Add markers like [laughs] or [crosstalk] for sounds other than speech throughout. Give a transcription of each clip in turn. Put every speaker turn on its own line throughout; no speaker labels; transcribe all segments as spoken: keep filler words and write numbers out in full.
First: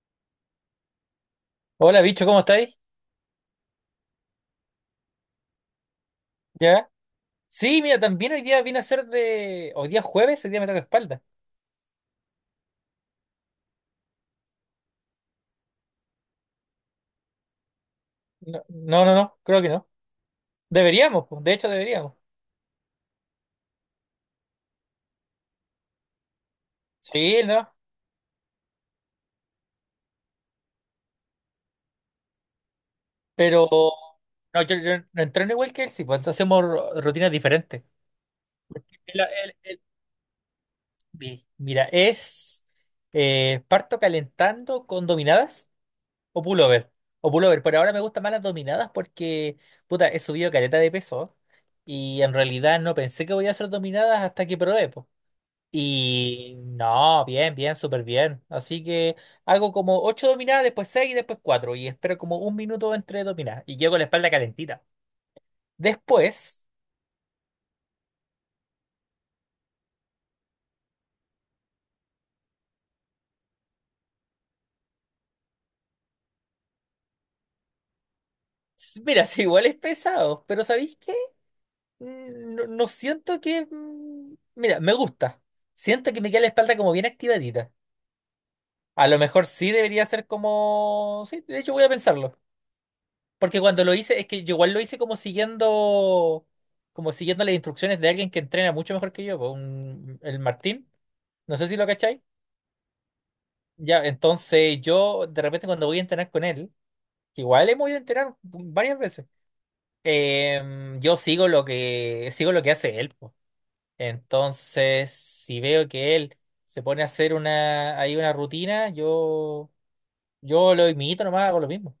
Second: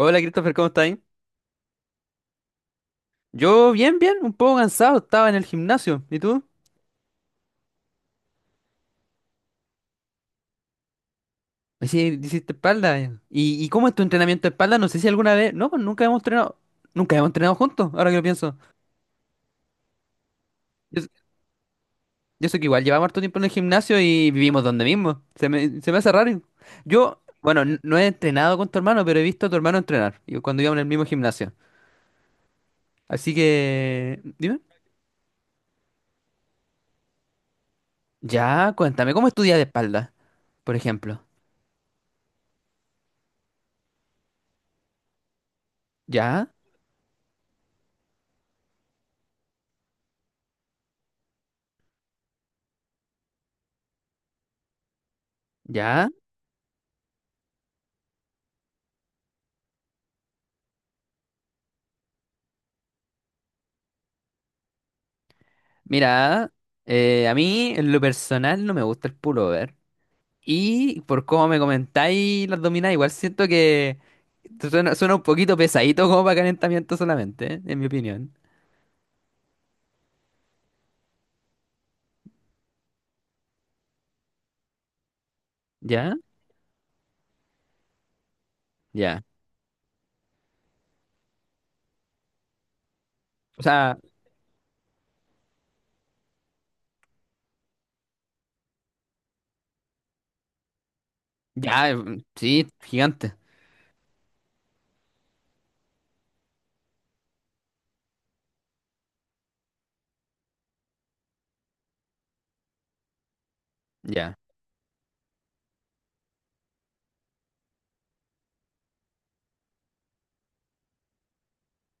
Hola Christopher, ¿cómo estás?
Hola, bicho, ¿cómo estáis?
Yo bien, bien, un poco cansado, estaba en el gimnasio. ¿Y tú?
¿Ya? Sí, mira, también hoy día vine a ser de... Hoy día es jueves, hoy día me toca espalda.
Sí, hiciste espalda. eh. ¿Y, y cómo es tu entrenamiento de espalda? No sé si alguna vez... No, pues nunca hemos entrenado... Nunca hemos entrenado juntos, ahora que lo pienso.
No, no, no, no, creo que no.
Yo,
Deberíamos, pues, de hecho deberíamos.
yo sé que igual llevamos harto tiempo en el gimnasio y vivimos donde mismo. Se me, se me hace raro. Yo,
Sí,
bueno,
no,
n- no he entrenado con tu hermano, pero he visto a tu hermano entrenar. Yo cuando íbamos en el mismo gimnasio. Así
pero...
que... Dime.
No, yo, yo no entreno igual que él, sí, pues hacemos ru- rutinas diferentes.
Ya, cuéntame,
El-
¿cómo estudias
el-
de
el-
espalda, por ejemplo?
mi- Mira, es eh, parto calentando con dominadas o
¿Ya?
pullover. O pullover, pero ahora me gustan más las dominadas porque, puta, he subido caleta de peso y en realidad no pensé que voy a hacer dominadas hasta que probé, po.
¿Ya?
Y no, bien, bien, súper bien. Así que hago como ocho dominadas, después seis y después cuatro. Y espero como un minuto entre dominadas. Y llego con la espalda calentita.
Mira,
Después,
eh, a mí en lo personal no me gusta el pullover. Y por cómo me comentáis las dominadas, igual siento que suena, suena un poquito pesadito como para calentamiento solamente, ¿eh? En mi opinión.
s- mira, [laughs] si igual es pesado, pero ¿sabéis qué? Mm, No, no siento que... mm, Mira, me gusta. Siento
¿Ya?
que me queda la espalda como bien activadita. A lo
Ya.
mejor sí debería ser como... Sí, de hecho voy a pensarlo. Porque
O
cuando lo
sea,
hice, es que yo igual lo hice como siguiendo, como siguiendo las instrucciones de alguien que entrena mucho mejor que yo, pues, un- el Martín. No sé si lo
ya,
cacháis.
mm, sí, gigante.
Ya, entonces yo de repente cuando voy a entrenar con él, que igual hemos ido a entrenar varias veces, eh, yo sigo lo que, sigo lo que hace él, po.
Ya.
Entonces, si veo que él se pone a hacer una, ahí una rutina, yo, yo lo imito nomás, hago lo mismo.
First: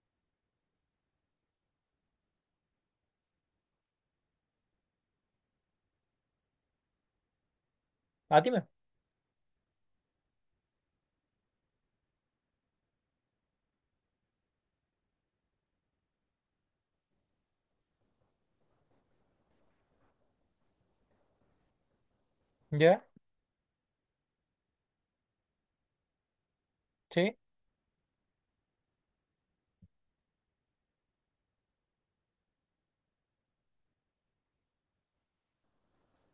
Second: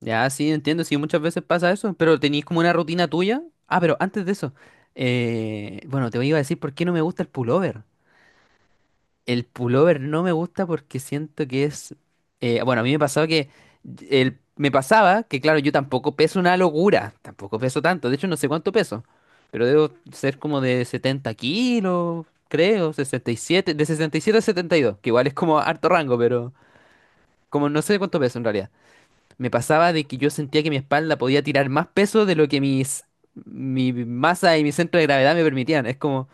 Ya, sí, entiendo, sí, muchas veces pasa eso, pero tenéis como una rutina tuya. Ah, pero antes de eso, eh, bueno, te iba a decir por qué no me gusta el pullover.
A ti me.
El pullover no me gusta porque siento que es. Eh, bueno, a mí me pasaba que. El, me pasaba que, claro, yo tampoco peso una locura. Tampoco peso tanto. De hecho, no sé cuánto peso. Pero debo ser como de setenta kilos, creo.
¿Ya?
Sesenta y siete. De sesenta y siete a setenta y dos. Que igual es como harto rango, pero.
Sí.
Como no sé cuánto peso en realidad. Me pasaba de que yo sentía que mi espalda podía tirar más peso de lo que mis. Mi masa y mi centro de gravedad me permitían. Es como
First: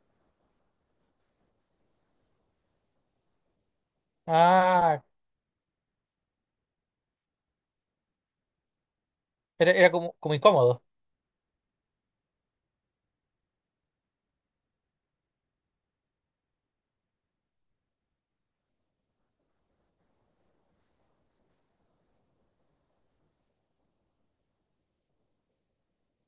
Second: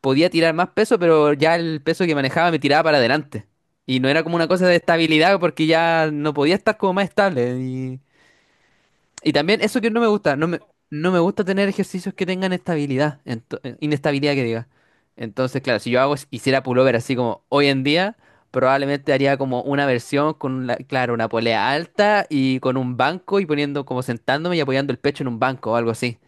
podía tirar más peso, pero ya el peso que manejaba me tiraba para adelante. Y no era como una cosa de
Ah,
estabilidad porque ya no podía estar como más estable. Y, y también
era,
eso que
era
no me
como, como
gusta, no me,
incómodo.
no me gusta tener ejercicios que tengan estabilidad, ento- eh, inestabilidad que diga. Entonces, claro, si yo hago, hiciera pullover así como hoy en día, probablemente haría como una versión con, la- claro, una polea alta y con un banco y poniendo como sentándome y apoyando el pecho en un banco o algo así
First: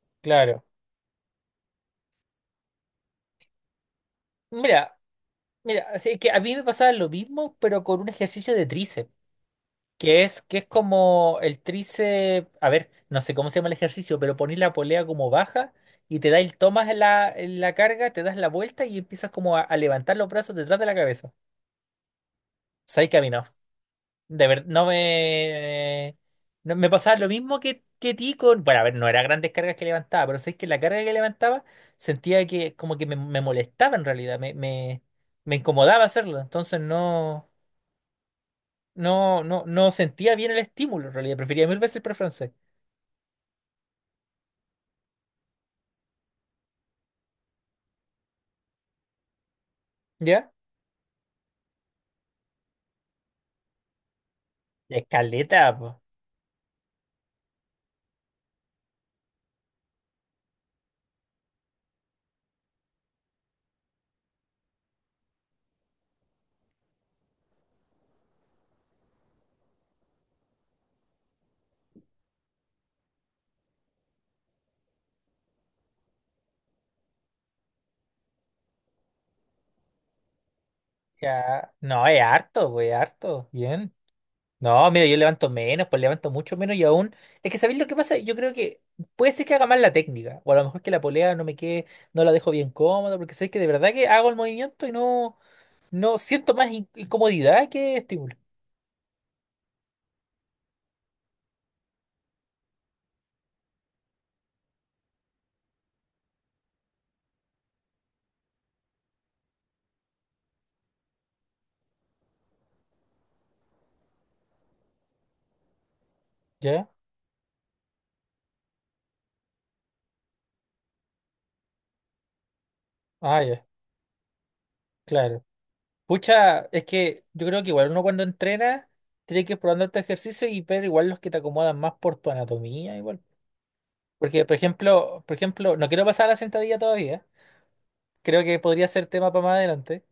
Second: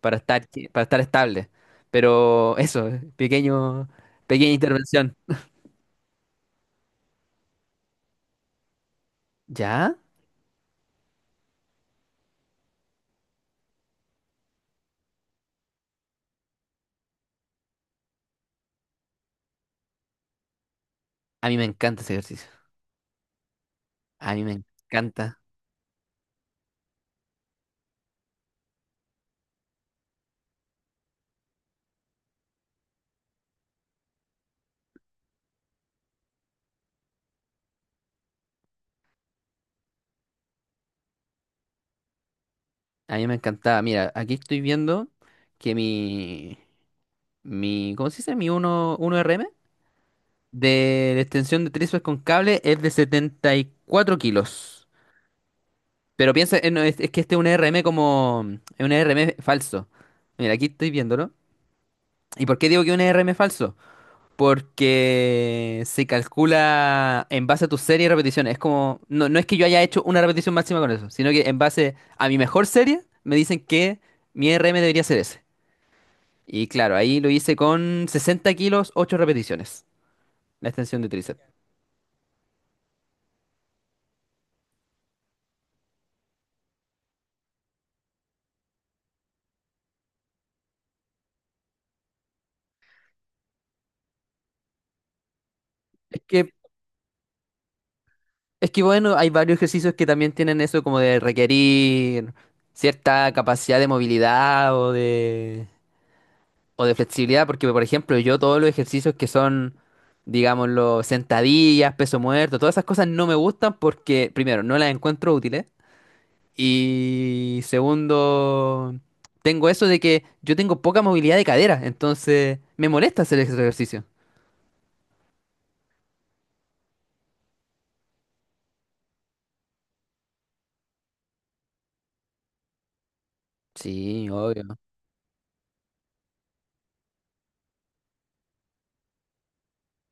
para estar,
Claro.
para estar estable. Pero eso, pequeño, pequeña
Mira,
intervención.
mira, así que a mí me pasaba lo mismo, pero con un ejercicio de tríceps,
¿Ya?
que es, que es como el tríceps, a ver, no sé cómo se llama el ejercicio, pero ponís la polea como baja y te da el, tomas la, la carga, te das la vuelta y empiezas como a, a levantar los brazos detrás de la cabeza.
A mí me encanta ese ejercicio.
¿Sabes que a mí no?
A mí
De
me
verdad, no
encanta.
me. No- me pasaba lo mismo que, que ti con. Bueno, a ver, no eran grandes cargas que levantaba, pero sabes que la carga que levantaba sentía que como que me, me molestaba en realidad, me, me, me incomodaba hacerlo. Entonces no, no, no, no sentía bien el estímulo en realidad. Prefería mil veces el pre francés.
A mí me encantaba. Mira, aquí estoy viendo que mi, mi, ¿cómo se dice? Mi uno uno R M
¿Ya?
de la extensión de tríceps con cable es de setenta y cuatro kilos.
Escaleta, pues.
Pero piensa, eh, no, es, es que este es un R M como, es un R M falso. Mira, aquí estoy viéndolo. ¿Y por qué digo que es un R M falso? Porque se calcula en base a tu serie de repeticiones. Es como, no, no es que yo haya hecho una repetición máxima con eso, sino que en base a mi mejor serie me dicen que mi R M debería ser ese. Y claro, ahí lo hice con sesenta kilos, ocho repeticiones, la extensión de tríceps.
Ya. No, es harto, pues, es harto. Bien. No, mira, yo levanto menos, pues levanto mucho menos y aún. Es que ¿sabéis lo que pasa? Yo creo que puede ser que haga mal la técnica. O a lo mejor que la polea no me quede, no la dejo bien cómoda, porque sabéis que de verdad que hago el movimiento y no, no
Es que,
siento más in- incomodidad que estímulo.
es que bueno, hay varios ejercicios que también tienen eso como de requerir cierta capacidad de movilidad o de... O de flexibilidad, porque por ejemplo, yo todos los ejercicios que son, digámoslo, sentadillas, peso muerto, todas esas cosas no me gustan porque, primero, no las encuentro útiles.
¿Ya?
Y segundo, tengo eso de que yo tengo poca movilidad de cadera, entonces me molesta hacer
Ah,
ese
ya,
ejercicio.
claro. Pucha, es que yo creo que igual uno cuando entrena tiene que ir probando este ejercicio y ver igual los que te acomodan más por tu anatomía, igual.
Sí,
Porque, por
obvio.
ejemplo, por ejemplo, no quiero pasar a la sentadilla todavía. Creo que podría ser tema para más adelante.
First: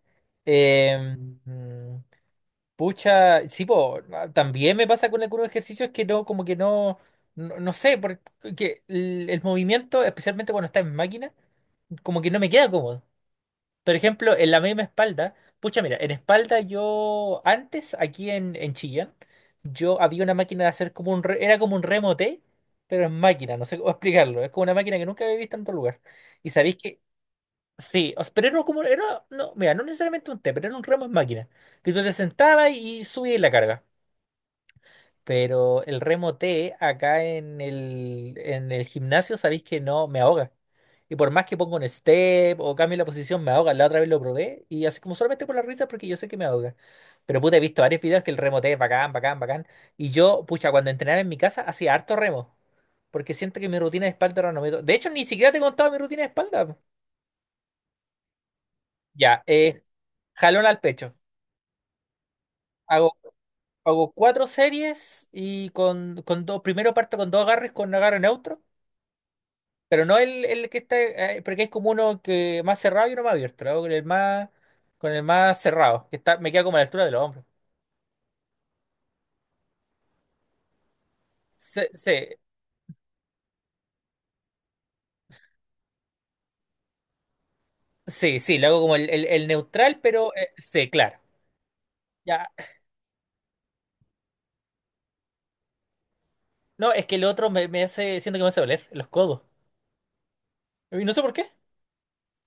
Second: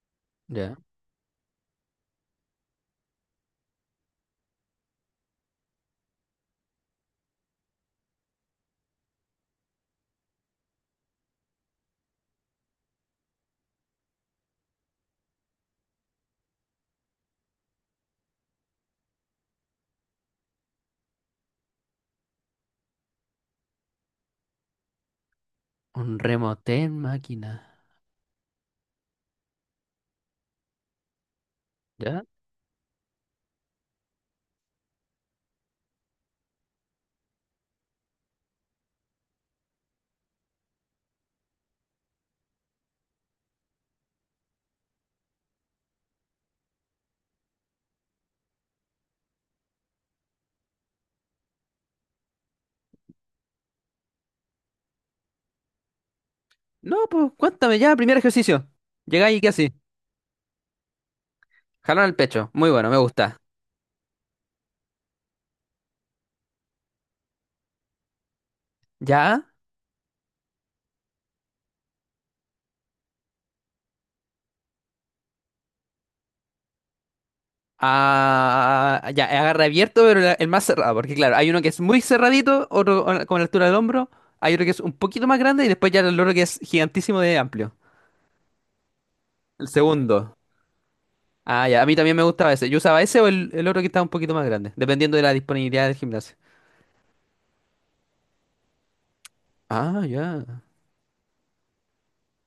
Ya.
Eh, mm, pucha, sí, po, no, también me pasa con algunos ejercicios que no, como que no, no, no sé, porque el, el movimiento, especialmente cuando está en máquina, como que no me queda cómodo. Por ejemplo, en la misma espalda, pucha, mira, en espalda yo antes, aquí en, en Chillán, yo había una máquina de hacer como un, re- era como un remote, pero en máquina, no sé cómo [laughs] explicarlo, es como una máquina que nunca había visto en otro lugar.
Un
Y
remote
sabéis
en
que
máquina.
sí, o sea, pero era como, era, no, mira, no necesariamente un T, pero era un remo en máquina, que tú te
¿Ya?
sentabas y subías la carga. Pero el remo T acá en el, en el gimnasio, sabéis que no me ahoga. Y por más que ponga un step o cambie la posición, me ahoga. La otra vez lo probé y así como solamente por la risa, porque yo sé que me ahoga. Pero puta, he visto varios videos que el remo T es bacán, bacán, bacán. Y yo, pucha, cuando entrenaba en mi casa, hacía harto remo. Porque siento que mi rutina de espalda era no me... do- De hecho, ni siquiera te he contado mi rutina de espalda.
No, pues cuéntame ya, primer ejercicio. Llegáis y
Ya,
qué así.
eh, jalón al pecho.
Jalón al pecho. Muy bueno, me
Hago,
gusta.
hago cuatro series y con, con dos, primero parto con dos agarres con agarre neutro,
¿Ya?
pero no el, el que está, eh, porque es como uno que más cerrado y uno más abierto, lo hago con el más, con el más cerrado, que está, me queda como a la altura de los hombros.
Ah, ya, agarra abierto, pero la- el más cerrado, porque claro, hay uno que es
Sí,
muy
sí,
cerradito, otro con con la altura del hombro, hay otro que es un poquito más grande y después ya el otro que es gigantísimo de amplio.
sí, sí, lo hago como el, el- el
El
neutral, pero
segundo.
eh, sí, claro.
Ah, ya, a mí también me
Ya.
gustaba ese. Yo usaba ese o el, el otro que estaba un poquito más grande, dependiendo de la disponibilidad del gimnasio.
No, es que el otro me, me hace, siento que me hace doler los codos.
Ah, ya.
Y no sé por qué.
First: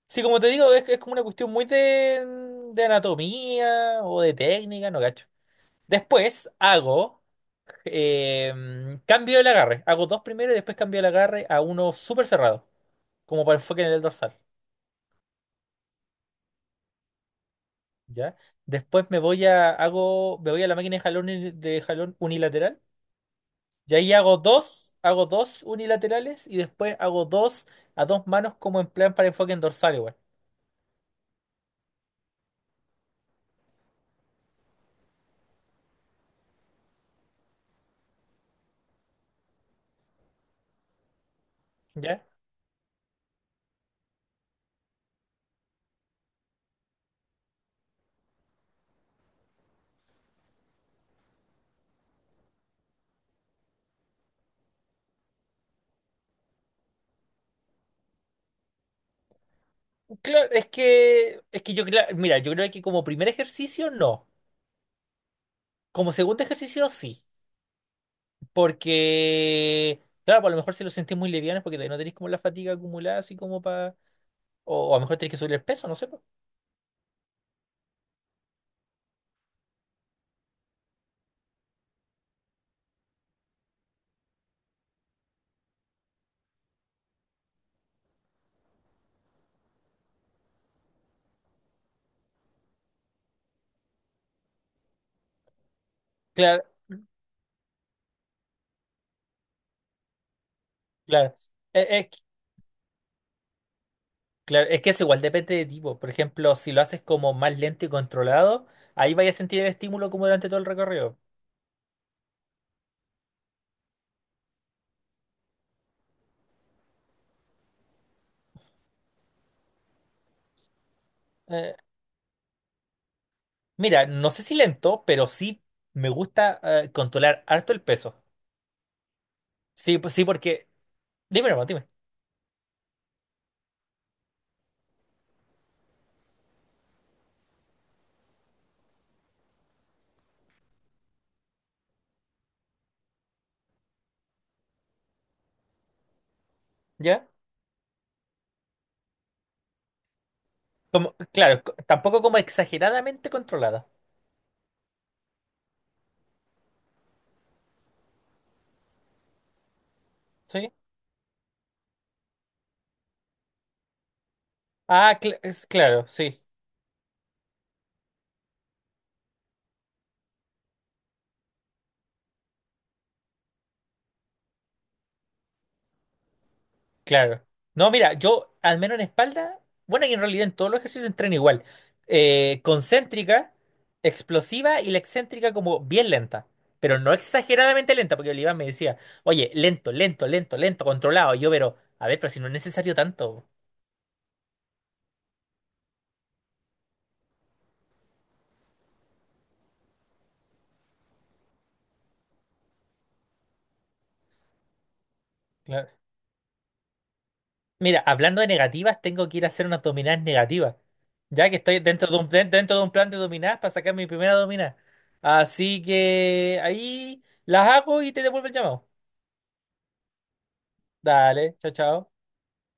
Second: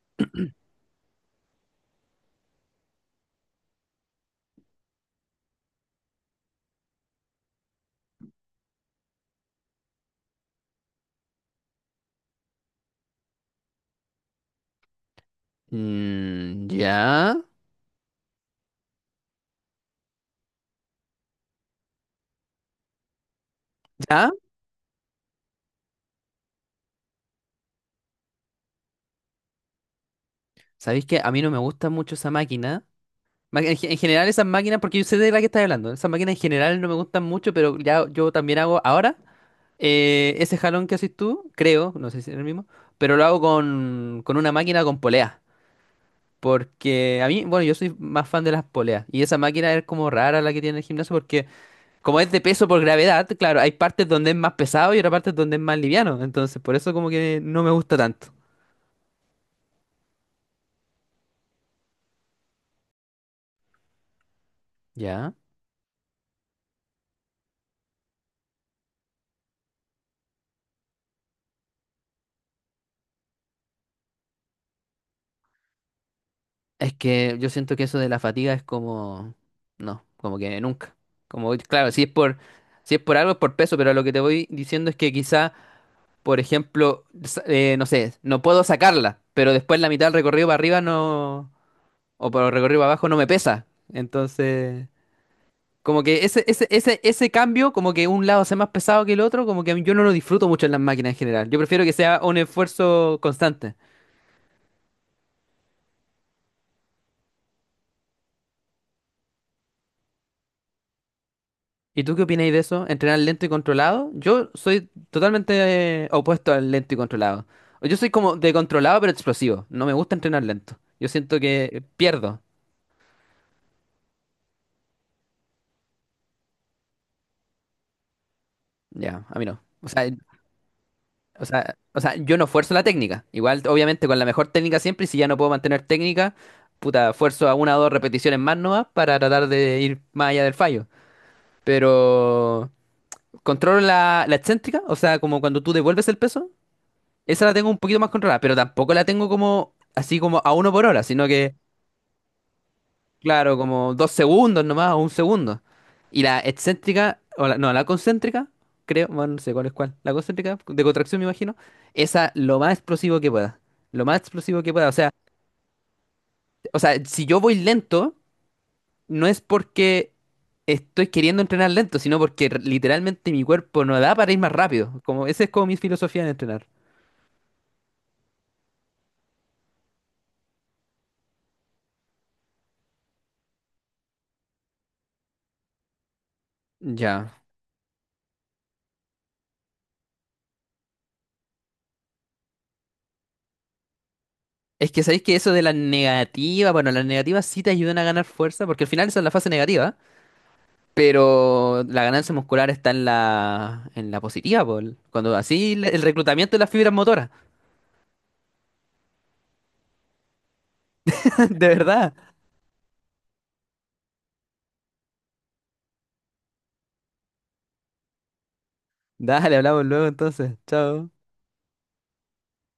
Sí, como te digo, es, es como una cuestión muy de, de anatomía o de técnica, no gacho. Después hago. Eh, cambio el agarre. Hago dos primero y después cambio el agarre a uno súper cerrado, como para enfoque en el dorsal.
Mm, ya.
¿Ya? Después me voy a, hago, me voy a la máquina de jalón, uni- de jalón unilateral. Y ahí
¿Ya?
hago dos, hago dos unilaterales y después hago dos a dos manos como en plan para enfoque en dorsal igual.
¿Sabéis que a mí no me gusta mucho esa máquina? Ma- En, ge- en general esas máquinas, porque yo sé de la que estás hablando, esas máquinas en general no me gustan mucho, pero ya yo también hago ahora. Eh, ese jalón que haces tú, creo, no sé
¿Ya?
si es el mismo, pero lo hago con, con una máquina con polea. Porque a mí, bueno, yo soy más fan de las poleas. Y esa máquina es como rara la que tiene el gimnasio porque como es de peso por gravedad, claro, hay partes donde es más pesado y otras partes donde es más liviano. Entonces, por eso como que no me gusta tanto.
Claro, es que, es que yo, cla- mira, yo creo que como primer ejercicio no.
Ya.
Como segundo ejercicio sí. Porque, claro, pues a lo mejor si lo sentís muy liviano es porque todavía no tenéis como la fatiga acumulada, así como para. O, o a lo mejor tenéis que subir el peso, no sé, pues.
Es que yo siento que eso de la fatiga es como... No, como que nunca. Como, claro, si es por, si es por algo es por peso, pero lo que te voy diciendo es que quizá... Por ejemplo, sa- eh, no sé, no puedo sacarla, pero después la mitad del recorrido para arriba no, o para el recorrido para abajo no me pesa. Entonces, como que ese,
Claro,
ese, ese, ese cambio, como que un lado sea más pesado que el otro, como que a mí- yo no lo disfruto mucho en las máquinas en
claro.
general. Yo prefiero
Es,
que
es que-
sea un esfuerzo constante.
claro, es que eso igual depende de tipo. Por ejemplo, si lo haces como más lento y controlado, ahí vais a sentir el estímulo como durante todo el recorrido.
¿Y tú qué opináis de eso? ¿Entrenar lento y controlado? Yo soy totalmente eh, opuesto al lento y controlado. Yo soy como de controlado pero explosivo. No me gusta entrenar lento. Yo siento que
Eh,
eh, pierdo.
mira, no sé si lento, pero sí me gusta eh, controlar harto el peso.
Ya, a mí no. O
Sí,
sea,
pues sí, porque.
O
Dime, hermano,
sea,
dime.
o sea, yo no fuerzo la técnica. Igual, obviamente, con la mejor técnica siempre, y si ya no puedo mantener técnica, puta, fuerzo a una o dos repeticiones más nomás para tratar de ir más allá del fallo. Pero controlo la, la excéntrica, o sea, como cuando tú devuelves el peso,
¿Ya?
esa la tengo un poquito más controlada, pero tampoco la tengo como así como a uno por hora,
Como,
sino que
claro, co- tampoco como exageradamente
claro,
controlada.
como dos segundos nomás, o un segundo. Y la excéntrica, o la- no, la concéntrica, creo, bueno, no sé cuál es cuál. La concéntrica,
¿Sí?
de contracción me imagino, esa lo más explosivo que pueda. Lo más explosivo que pueda. O sea,
Ah, cl- es, claro, sí.
o sea, si yo voy lento, no es porque estoy queriendo entrenar lento, sino porque r- literalmente mi cuerpo no da para ir más rápido. Como, esa es como mi filosofía en entrenar.
Claro. No, mira, yo al menos en espalda, bueno, y en realidad en todos los ejercicios entreno igual. Eh, concéntrica, explosiva y la excéntrica como bien lenta, pero no
Ya.
exageradamente lenta, porque el me decía, oye, lento, lento, lento, lento, controlado. Y yo, pero, a ver, pero si no es necesario tanto.
Es que sabéis que eso de la negativa, bueno, las negativas sí te ayudan a ganar fuerza, porque al final esa es la fase negativa. Pero la ganancia muscular está en la, en la positiva, Paul. Cuando así le-
Claro.
el reclutamiento de las fibras motoras.
Mira, hablando de negativas, tengo que ir a hacer unas dominadas negativas,
[laughs]
ya que
De
estoy dentro
verdad.
de un, den- dentro de un plan de dominadas para sacar mi primera dominada. Así que ahí las hago y te devuelvo el llamado.
Dale, hablamos luego entonces. Chao.
Dale, chao, chao.